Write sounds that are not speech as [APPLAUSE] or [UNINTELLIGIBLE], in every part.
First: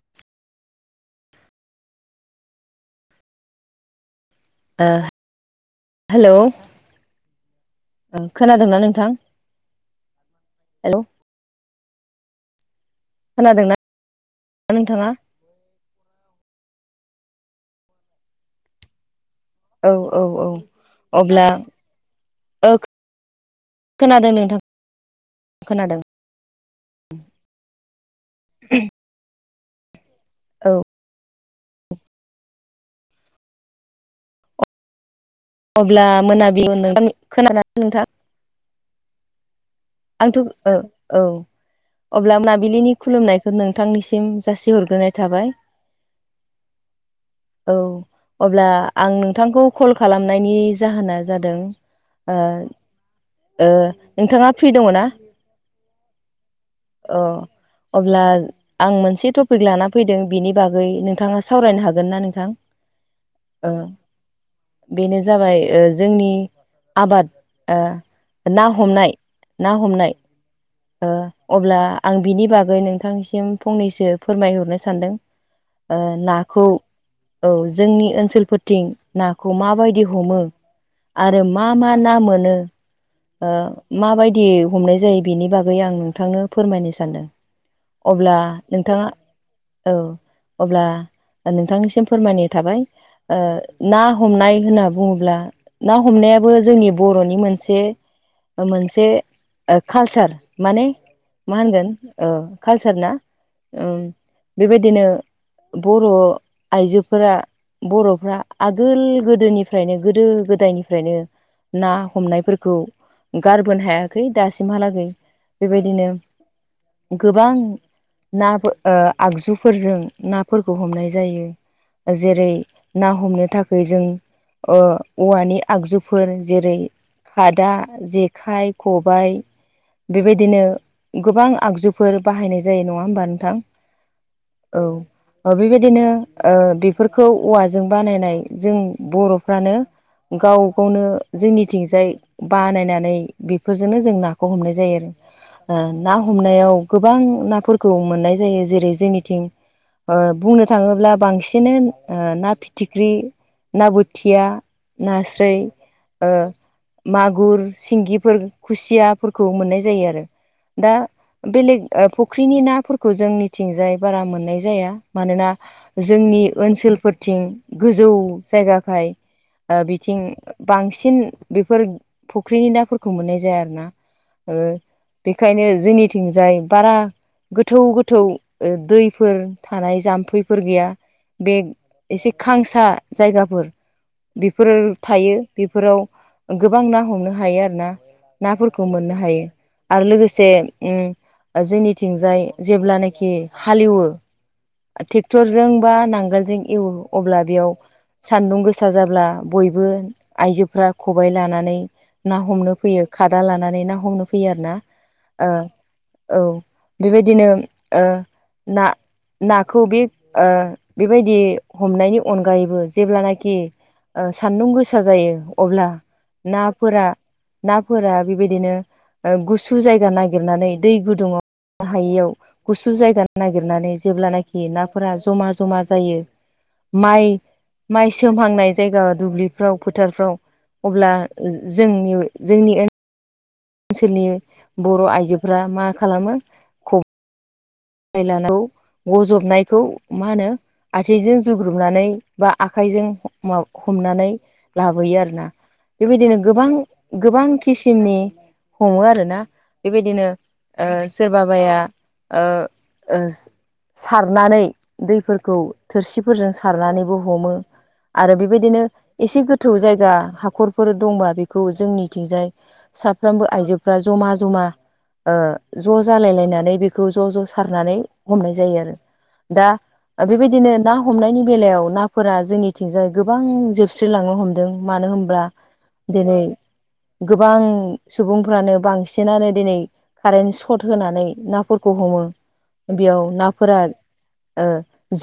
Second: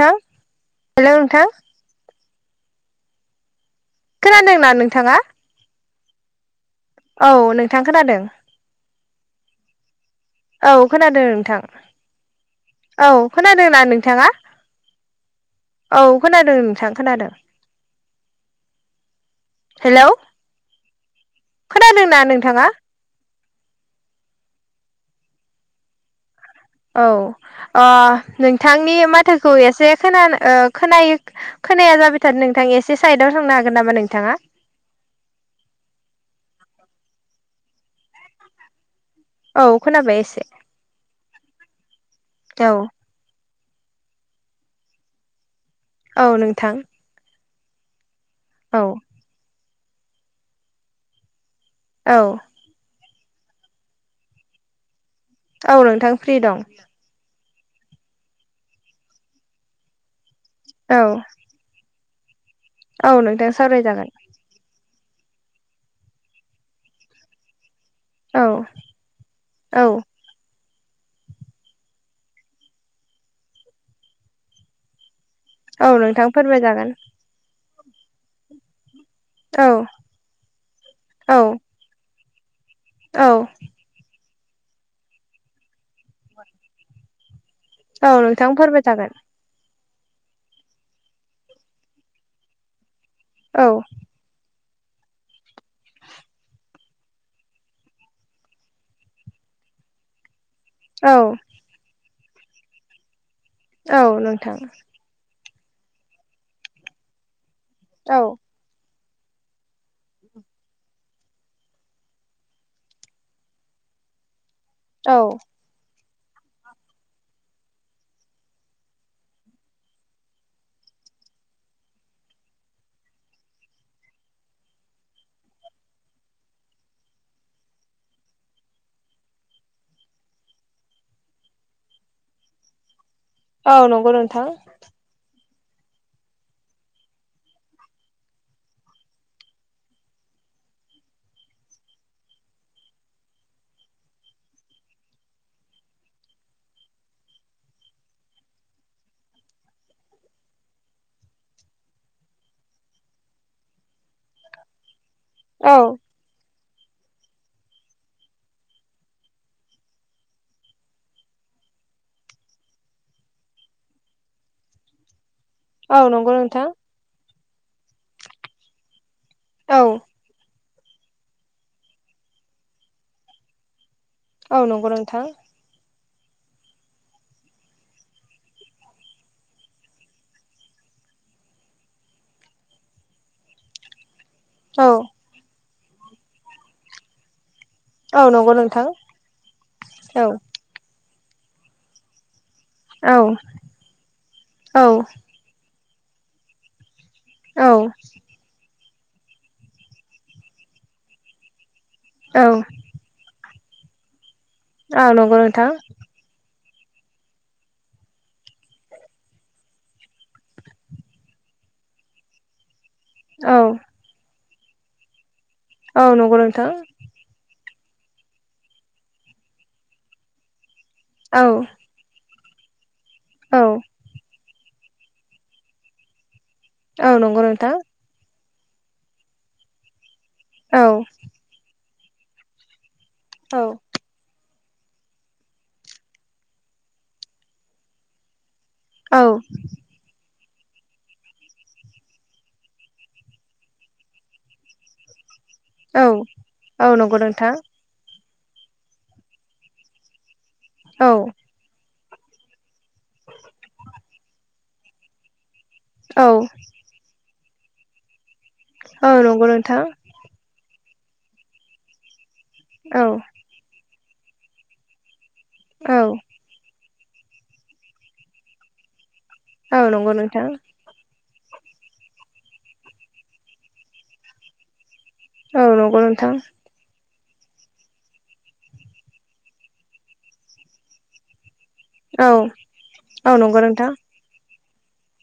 नोंथां हेल' नोंथां खोनादों ओ हेलौ औ नोंथां खोनादों खोनादोंना नोंथां औ हेलौ खोनादों नोंथां औ खोनादोंना नोंथाङा नोंथाङा औ खोनादों नोंथां खोनादों औ हेलौ औ औ अब्ला खोनादोंना नोंथाङा ओ खोनादों नोंथां खोनादों औ नोंथांनि माथोखौ एसे खोना औ खोनायो खोनाया जाबाय थार नोंथां एसे साइडआव थांनो हागोन नामा नोंथाङा अब्ला मोनाबियाव खोनानानै नोंथां [UNINTELLIGIBLE] औ खोनाबाय आंथ' एसे ओ औ अब्ला औ मोनाबिलिनि खुलुमनायखौ नोंथांनिसिम जासिहरग्रोनाय थाबाय औ नोंथां औ अब्ला औ आं नोंथांखौ कल खालामनायनि जाहोना जादों औ ओ ओ नोंथाङा फ्रि दङ ना औ नोंथां फ्रि दं अ अब्ला आं मोनसे टपिक लाना फैदों बिनि बागै औ नोंथाङा सावरायनो हागोन ना नोंथां औ नोंथां ओ सावरायजागोन। बेनो जाबाय जोंनि आबाद ओ औ ना हमनाय ना औ हमनाय ओ अब्ला आं बिनि बागै नोंथांनिसिम फंनैसो फोरमायहरनो सानदों औ ओ नोंथां नाखौ फोरमायजागोन औ जोंनि ओनसोलफोरथिं नाखौ औ माबायदि हमो औ आरो मा मा ना मोनो औ ओ माबायदि हमनाय जायो बेनि बागै आं नोंथांनो फोरमायनो सानदों औ अब्ला नोंथां फोरमाय नोंथाङा जागोन औ अब्ला नोंथांनिसिम फोरमायनाय थाबाय ओ औ ना ना हमनाय होनना बुङोब्ला ना हमनायाबो जोंनि बर'नि मोनसे मोनसे कालसार माने औ मा होनगोन कालसार ना औ नोंथां बेबायदिनो बर' आइजोफोरा औ बर'फ्रा आगोल गोदोनिफ्रायनो गोदो गोदायनिफ्रायनो ना हमनायफोरखौ गारबोनो हायाखै दासिमहालागै औ बेबायदिनो गोबां ना ओ आगजुफोरजों नाफोरखौ हमनाय जायो जेरै ना हमनो थाखाय जों ओ औवानि आगजुफोर जेरै खादा जेखाइ खबाय बेबायदिनो गोबां आगजुफोर बाहायनाय जायो नङा होमबा नोंथां औ नंगौ नोंथां औ बेबायदिनो ओ बेफोरखौ औवाजों बानायनाय जों बर'फ्रानो गाव गावनो जोंनिथिंजाय बानायनानै बेफोरजोंनो जों नाखौ हमनाय जायो आरो ना हमनायाव गोबां नाफोरखौ मोननाय जायो जेरै जोंनिथिं ओ बुंनो थाङोब्ला बांसिन ना फिथिख्रि ना ब खोथिया नास्राय औ ओ मागुर सिंगिफोर खुसियाफोरखौ मोननाय जायो आरो दा बेलेग फुख्रिनि नाफोरखौ जोंनिथिंजाय बारा मोननाय जाया मानोना औ नंगौ जोंनि नोंथां ओनसोलफोरथिं गोजौ जायगाखाय औ बिथिं बांसिन बेफोर फुख्रिनि नाफोरखौ मोननाय जाया आरोना औ नंगौ नोंथां बेनिखायनो जोंनि थिंजाय बारा गोथौ गोथौ दैफोर थानाय जाम्फैफोर गैया बे एसे खांसा जायगाफोर बेफोरो औ थायो बेफोराव गोबां ना हमनो हायो आरो ना औ नंगौ नोंथां नाफोरखौ मोननो हायो आरो औ लोगोसे उम जोंनिथिंजाय औ जेब्लानाखि हालेवो औ ट्रेक्टरजों बा नांगोलजों एवो अब्ला बेयाव औ सान्दुं गोसा जाब्ला बयबो आइजोफ्रा खबबाय लानानै ना औ हमनो फैयो खादा लानानै ना हमनो फैयो आरो ना औ नंगौ ओ नोंथां औ बेबायदिनो ओ ना नाखौ बे ओ बेबायदि हमनायनि अनगायैबो जेब्लानाखि औ सान्दुं गोसा जायो अब्ला औ नंगौ नोंथां नाफोरा नाफोरा बेबायदिनो गुसु जायगा नागिरनानै दै औ गुदुङआव हायैयाव गुसु जायगा औ नागिरनानै जेब्लानाखि नाफोरा जमा जमा जायो औ माइ नंगौ नोंथां माइ सोमहांनाय जायगा दुब्लिफ्राव फोथारफ्राव औ अब्ला जोंनि जोंनि औ ओनसोलनि बर' आइजोफ्रा मा खालामो ख औ गजबनायखौ मा होनो आथिइजों जुग्रुबनानै बा आखाइजों हमनानै लाबोयो आरोना औ बेबायदिनो गोबां औ नंगौ गोबां नोंथां खि थिननि हमो आरोना बेबायदिनो औ सोरबाया सारनानै दैफोरखौ औ थोरसिफोरजों सारनानैबो हमो आरो बेबायदिनो एसे नंगौ गोथौ नोंथां जायगा हाखर फोर दंबा बेखौ जोंनिथिंजाय औ साफ्रोमबो आइजोफ्रा जमा जमा ज' औ जालायलायनानै बेखौ ज' ज' सारनानै हमनाय जायो आरो। दा औ नंगौ नोंथां बेबायदिनो ना हमनायनि बेलायाव नाफोरा जोंनिथिंजाय गोबां जोब सुस्रिलांनो हमदों मानो होनब्ला औ नंगौ नोंथां दिनै गोबां सुबुंफ्रानो बांसिनानो दिनै कारेन्ट सर्ट होनानै ना फोरफोरखौ हमो औ बेयाव औ नंगौ नाफोरा नोंथां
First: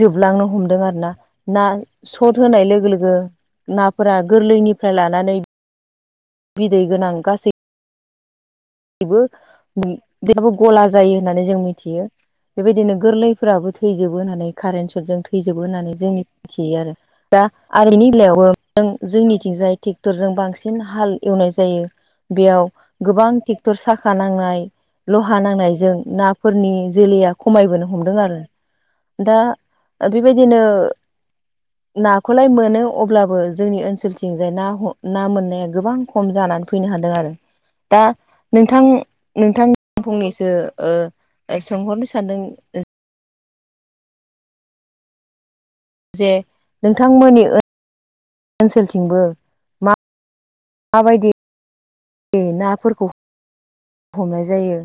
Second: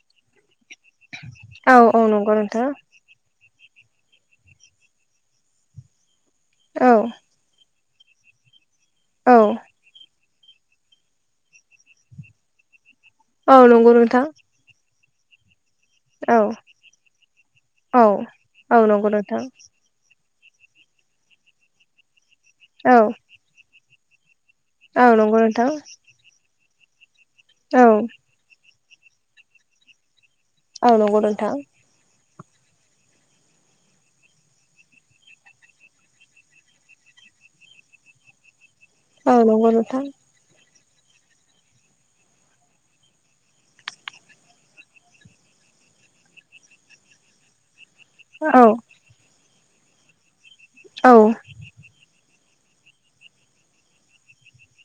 जोबलांनो हमदों आर ना ना औ औ नंगौ सट नोंथां होनाय लोगो लोगो नाफोरा गोरलैनिफ्राय लानानै बिदै औ गोनां गासै बो औ बेबो गला जायो होननानै जों मिथियो बेबायदिनो गोरलै औ फोराबो नंगौ थैजोबो नोंथां होननानै कारेन्ट सटजों थैजोबो होननानै जोंनि औ मिथियो आरो दा औ आरनि औ बेलायावबोों नंगौ नोंथां जोंनिथिंजाय थिग ट्रेक्टरजों बांसिन हाल एवनाय जायो बेयाव औ गोबां ट्रेक्टर साखा नांनाय औ नंगौ लहा नोंथां नांनायजों ना फोरनि जोलैया खमायबोनो औ हमदों आरो दा आरो बेबायदिनो औ नंगौ नोंथां नाखौलाय मोनो अब्लाबो जोंनि ओनसोलथिंजाय ना ना मोननाया गोबां खम जानानै फैनो हादों आरो दा नोंथां औ नोंथां नंगौ फंनैसो सोंहरनो सानदों। जे नोंथांमोननि औ ओनसोलथिंबो मा औ माबायदि नाफोरखौ हमनाय जायो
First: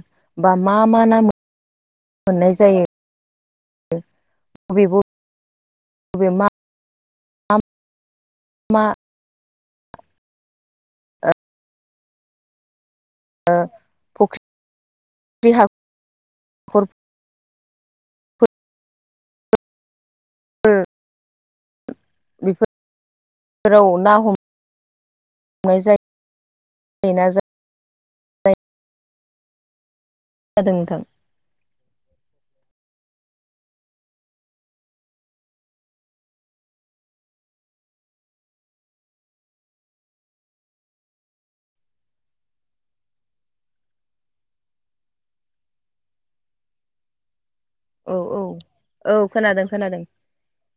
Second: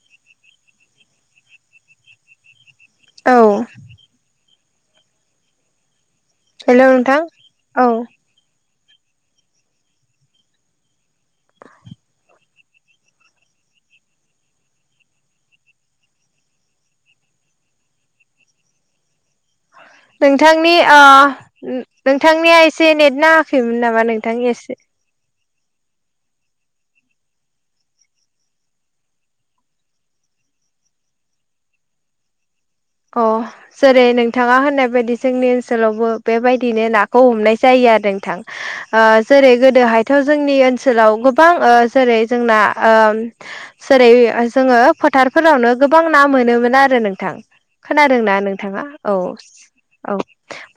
बा मा मा नाम मोननाय जायो। औ। बे बेमा हेल' नोंथां औ। मा ओ। हाखरफोर नोंथांनि नोंथांनिया एसे नेटना होाखैमोन नामा नोंथांनियासे नाय जायो ज जादों नोंथां। अ जेरै नोंथाङा होननाय बायदि जोंनि ओनसोलावबो बेबायदिनो नाखौ हमनाय जायो आरो नोंथां। जेरै गोदोहायथ' जोंनि ओनसोलाव गोबां जेरै जोंना जेरै जोङो फोथारफोरावनो गोबां ना मोनोमोन आरो नोंथां। औ खोनादों ना औ नोंथाङा औ खोनादों खोनादों औ।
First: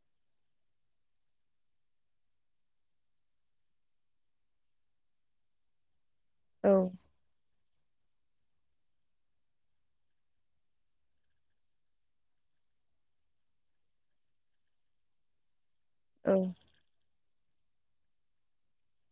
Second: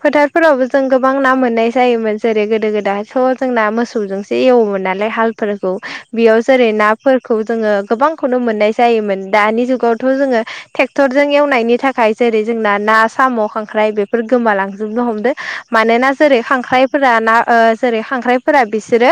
फोथारफोरावबो जों गोबां ना मोननाय जायोमोन जेरै गोदो गोदायथ' जोंना मोसौजोंसो एसे एवोमोन नालाय हालफोरखौ बेयाव जेरै औ ना खौ जोङो गोबांखौनो मोननाय जायोमोन दानि जुगावथ' जोङो ट्रेक्टरजों एवनायनि थाखाय जेरै जोंना ना साम' खांख्राइ बेफोर गोमालांजोबनो हमदों मानोना औ जेरै खांख्राय फोर ना जेरै खांख्राइफोरा बिसोरो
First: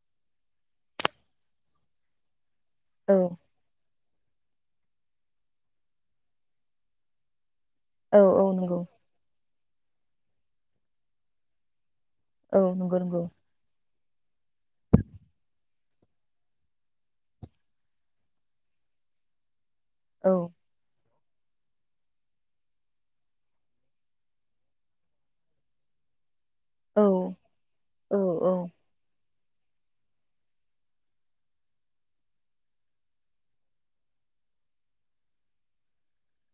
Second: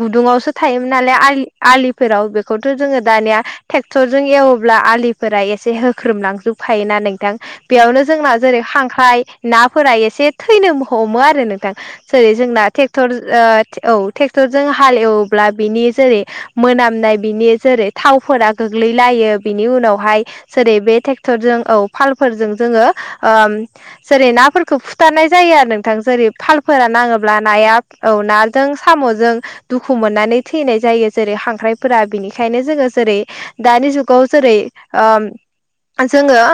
गुदुुंवसो थायोमोन नालाय आलि आलिफोराव थ' जोङो औ दानिया ट्रेक्टर जजों एवोब्ला आलिफोरा एसे होख्रोमलांजोबफायोना नों नोंथां बेयावनो औ जोंना औ जेरै नंगौ खांख्राय नाफोरा एसे थैनो हमो आरो नोंथां। जेरै औ जोंना नंगौ ट्रेक्टर नंगौ औ ट्रेक्टर जों हालेव्ला बेनि जेरै मोनामनाय बिनि जेरै थावफोरा गोग्लैलायो बिनि उनाव हाय औ जेरै बे ट्रेक्टरजों औ। फालफोरजों जोङो जेरै नाफोरखौ फुथारनाय जायो आरो नोंथां जेरै थाल फोर औ नाङोब्ला नाया औ नाजों। साम'जों दुखु मोननानै थैनाय जायो जेरै खांख्राइफोरा बिनिखायनो जोङो जेरै दानि जुगाव जेरै जोङो।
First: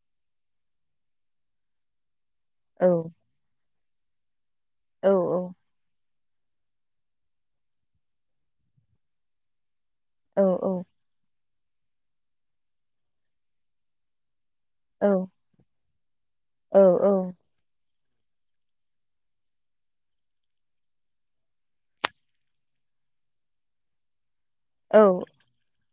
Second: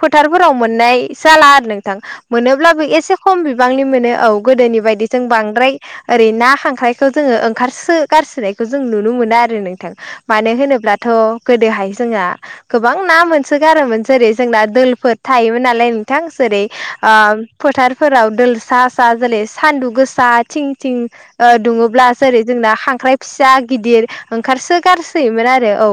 फोथारफोराव मोननाय जाला आरो नोंथां मोनोब्लाबो औ एसे खम बिबांनि मोनो औ गोदोनि बायदि औ जों औ बांद्राय। ओरै ना खांख्रायखौ जोङो ओंखारसो गारसोनायखौ जों नुनो मोनो आरो नोंथां औ मानो होनोब्ला। दाथ' गोदोहाय जोंहा गोबां ना मोनसोगारोमोन जेरै जोंना औ दोलोफोर थायोमोन नालाय नोंथां जेरै औ औ फोथारफोराव दोलसासा जेरै सान्दुं गोसा थिं थिं दुङोब्ला जेरै जोंना खांख्राइ फिसा गिदिर ओंखारसो औ गारसोयोमोन आरो औ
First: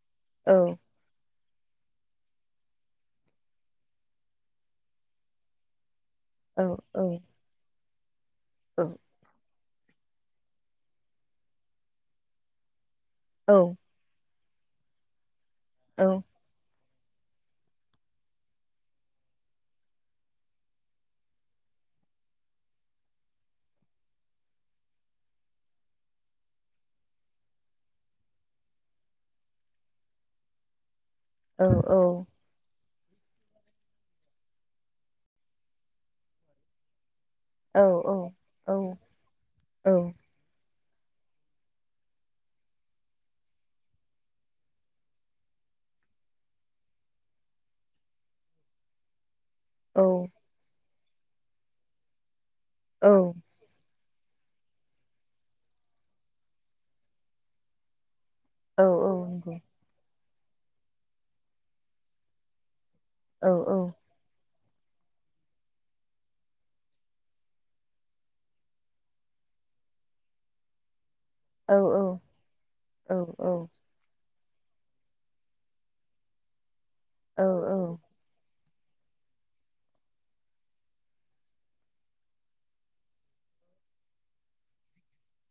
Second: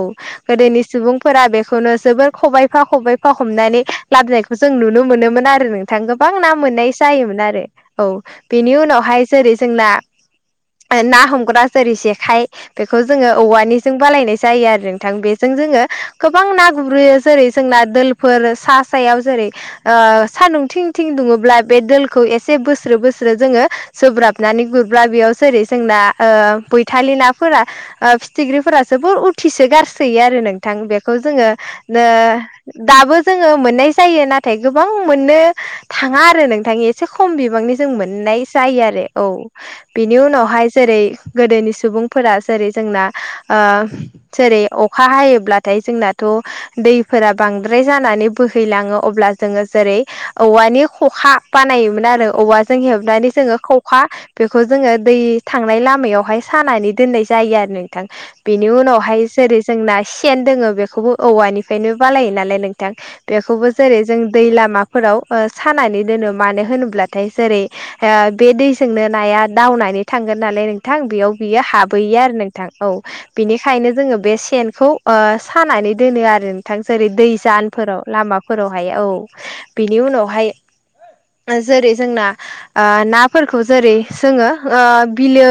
औ गोदोनि सुबुंफोरा बेखौनो जोबोर खबायाइफा खबबायफा हमनानै लाबोनायखौ जों नुनो मोनोमोन आरो नोंथां गोबां ना औ मोननाय जायोमोन आरो। औ बेनि औ उनावहाय जेरै जोंना ना हमग्रा जेरै जेखाइ बेखौ जोङो औ औवानिजों बालायनाय जायो आरो नोंथां बेजों जोङो। औ। गोबां ना गुरैयो जेरै जोंना दफोर सा सायाव जेरै सान्दुं थिं थिं दुङोब्ला बे दखौ एसे बोस्रो बोस्रो जोङो। सब्राबनानै गुरब्ला बेयाव जेरै जोंना बैथालि नाफोरा। फिथिख्रिफोरासो बु उथिसो गारसोयो आरो नोंथां बेखौ जोङो। दाबो जोङो मोननाय जायो नाथाय गोबां मोननो थाङा आरो नोंथांनि एसे खम बि बांनि जों नंगौ मोननाय जायो आरो औ बेनि उनावहाय। जेरै गोदोनि सुबुंफोरा जेरै जोंना जेरै अखा हायोब्लाथाय जोंनाथ' दैफोराबो बांद्राय जानानै बोहैलाङो अब्ला जोङो जेरै औवानि खखा बानायोमोन आरो औवाजों हेबनानै औ जोङो खखा बेखौ जोङो दै थांनाय लामायावहाय सानानै दोननाय जायो आरो नोंथां बेनि उनावहाय जेरै जोंना सेन दोङो बेखौबो औवानिफ्रायनो बालायो नालाय नोंथां। बेखौबो जेरै जों दै लामाफोराव सानानै दोनो मानो होनोब्लाथाय जेरै बे दैजोंनो नाया दावनानै थांगोन नालाय नों नोंथां बेयाव बियो हाबोयो आरो नोंथां औ बिनिखायनो जोङो बे सेनखौ सानानै दोनो आरो नोंथां जेरै औ औ दैजानफोराव लामाफोर फोरावहाय औ बिनि उनावहाय जेरै जोंना नाफोरखौ जेरै जोङो बिलो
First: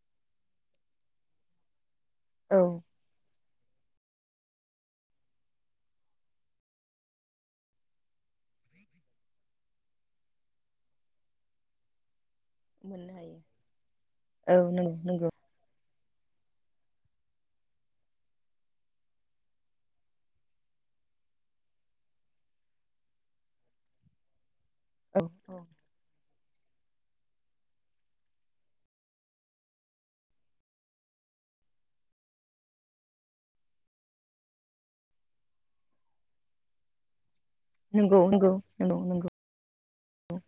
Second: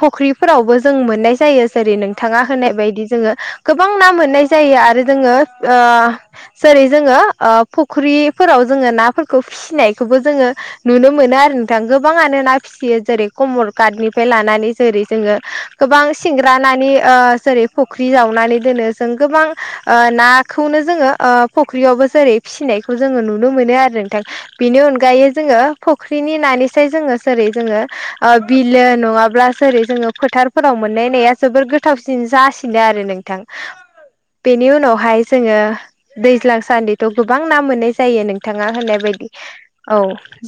फुख्रिफोरावबो जों मोननाय जायो। जेरै नोंथाङा होनाय औ बायदि जोङो गोबां ना मोननाय जायो आरो जोङो। जेरै जोङो फुख्रिफोराव जोङो नाफोरखौ फिसिनायखौबो जोङो। नुनो मोनो आरो नोंथां गोबाङानो नाय फिसियो मोननो जेरै हायो। कमर का्टनिफ्राय औ लानानै जेरै जोङो। नंगौ गोबां सिंग्रानानै जेरै फुख्रि जावनानै दोनो जों गोबां। नाखौनो जोङो फुख्रियावबो जेरै फिसिनायखौ जोङो नुनो मोनो आरो नोंथां। बिनि नंगौ औ अनगायै औ जोङो फुख्रिनि नानि। जोङो जेरै जोङो बिलो नङाब्ला जेरै जोङो फोथारफोराव मोननाया जोबोर गोसो गोथावसिन जासिनो आरो नोंथां बेनि उनावहाय जोङो दैज्लां सानदि थ' गोबां ना मोननाय नंगौ जायो नंगौ नोंथाङा नंगौ होननाय बायदि नंगौ औ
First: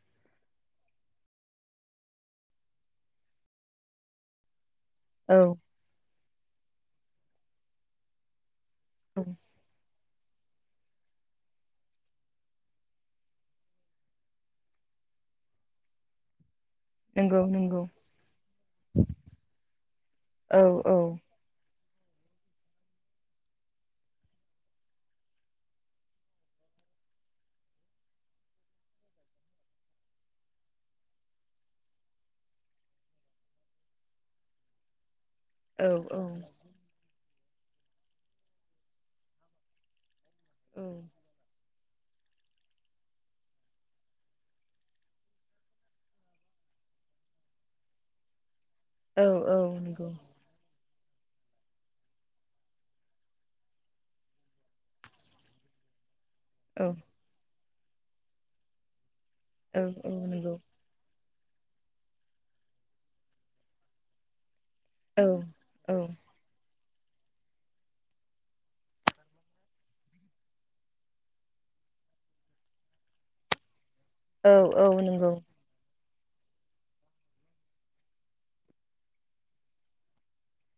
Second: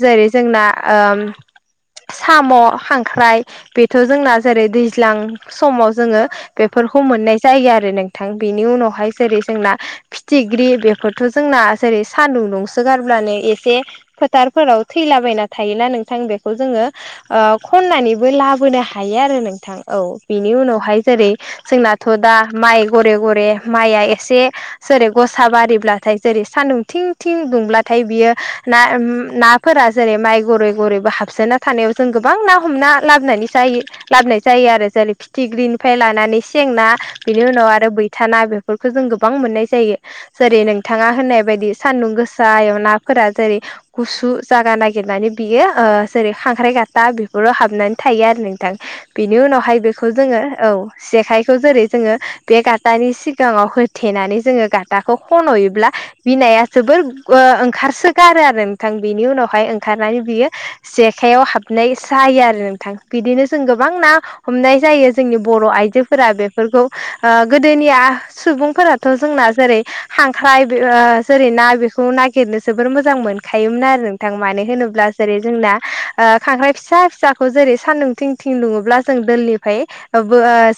जेरै जोंना ओम साम' खांख्राइ बे थ' जोंना जेरै दैज्लां औ समाव जोङो बेफोरखौ मोननाय जायो आरो नोंथां बेनि उनावहाय औ जेरै जोंना फिथिख्रि बेफोरथ' जोंना जेरै सान्दुंसो गारब्लानो एसे फोथारफोराव थैलाबायना थायोना नोंथां बेखौ जोङो नंगौ ओ नंगौ खननानैबो लाबोनो हायो आरो नोंथां औ बिनि औ औ उनावहाय जेरै जोंनाथ' दा माइ गघरे गघरे माइआ एसे जेरै गसा बारिब्लाथाय जेरै सानदुं थिं थिं दुंब्लाथाय बियो ना ना फोर जेरै माइ गरै गरैबो हाबसोना थानायाव जों गोबां ना हमना लाबोनानै जायो लाबनाय जायो आरो जेरै औ फिथिख्रिनिफ्राय लानानै सेंना बेनि उनाव आरो बैथाना बेफोरखौ जों गोबां मोननाय जायो। जेरै नोंथाङा होननाय बायदि सान्दुं गोसा आयनााफोरा जेरै गुसु जागा नागिरनानै बियो ओ जेरै खांख्राइ गाथा बेफोराव हाबनानै थायो आरो नोंथां औ बेनि औ उनावहाय नंगौ बेखौ जोङो औ जेखाइखौ जेरै जोङो बे गाथानि सि गाङाव होथेनानै जोङो गाथाखौ खन'योब्ला बिनाया औ जोबोर ओ ओंखारसोगारो आरो नोंथां बिनि उनावहाय औ ओंखारनानै औ बियो नंगौ जेखाइआव हाबनाय जायो आरो नोंथां बिदिनो जों गोबां ना हमनाय जायो औ जोंनि बर' औ आइजोफोरा बेफोरखौ आ गोदोनिया सुबुंफोराथ' जोंना जेरै खांख्राय जेरै ना बेखौ नागिरनो जोबोर मोजां मोन खायोमोन आरो नोंथां औ मानो औ होनोब्ला नंगौ जेरै जोंना ओ, खांख्राइ फिसा फिसाखौ जेरै सान्दुं थिं थिं दुङोब्ला जों दोलनिफ्राय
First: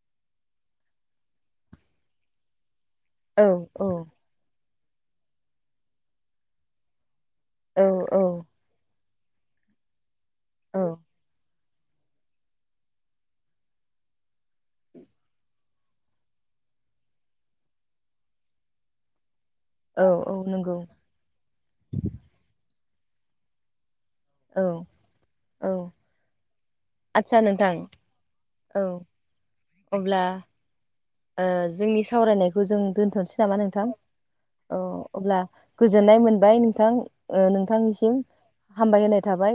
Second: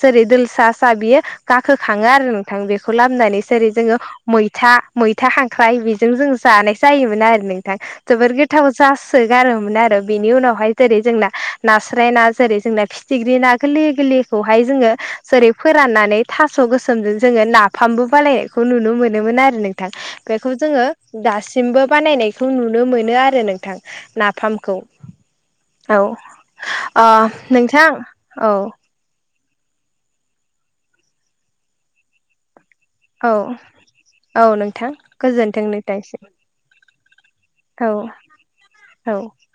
जेरै दोल सा सा बियो गाखोखाङो आरो थां बेखौ लामनानै औ जेरै औ जोङो मैथा मैथा खांख्राय बेजों जों जानाय जायोमोन आरो नोंथां औ औ जोबोर गोथाव जासो गारोमोन आरो बिनि उनावहाय औ जेरै जोंना नास्राय ना जेरै जोंना फिथिख्रि ना गोरलै गोरलैखौहाय जोङो जेरै फोराननानै थास' गोसोमजों जोङो नाफामबो बानायायनायखौ नुनो मोनोमोन आरो नों थां औ औ बेखौ नंगौ जोङो दासिमबो बानायनायखौ नुनो मोनो आरो नोंथां औ नाफामखौ औ अ नोंथां औ अब्ला ओ जोंनि सावरायनायखौ जों औ दोन्थ'नोसै नामा नोंथां औ नोंथां अब्ला गोजोन्थों गोजोननाय नोंथांसिम मोनबाय नोंथां ओ औ नोंथांनिसिम हामबाय औ होनाय थाबाय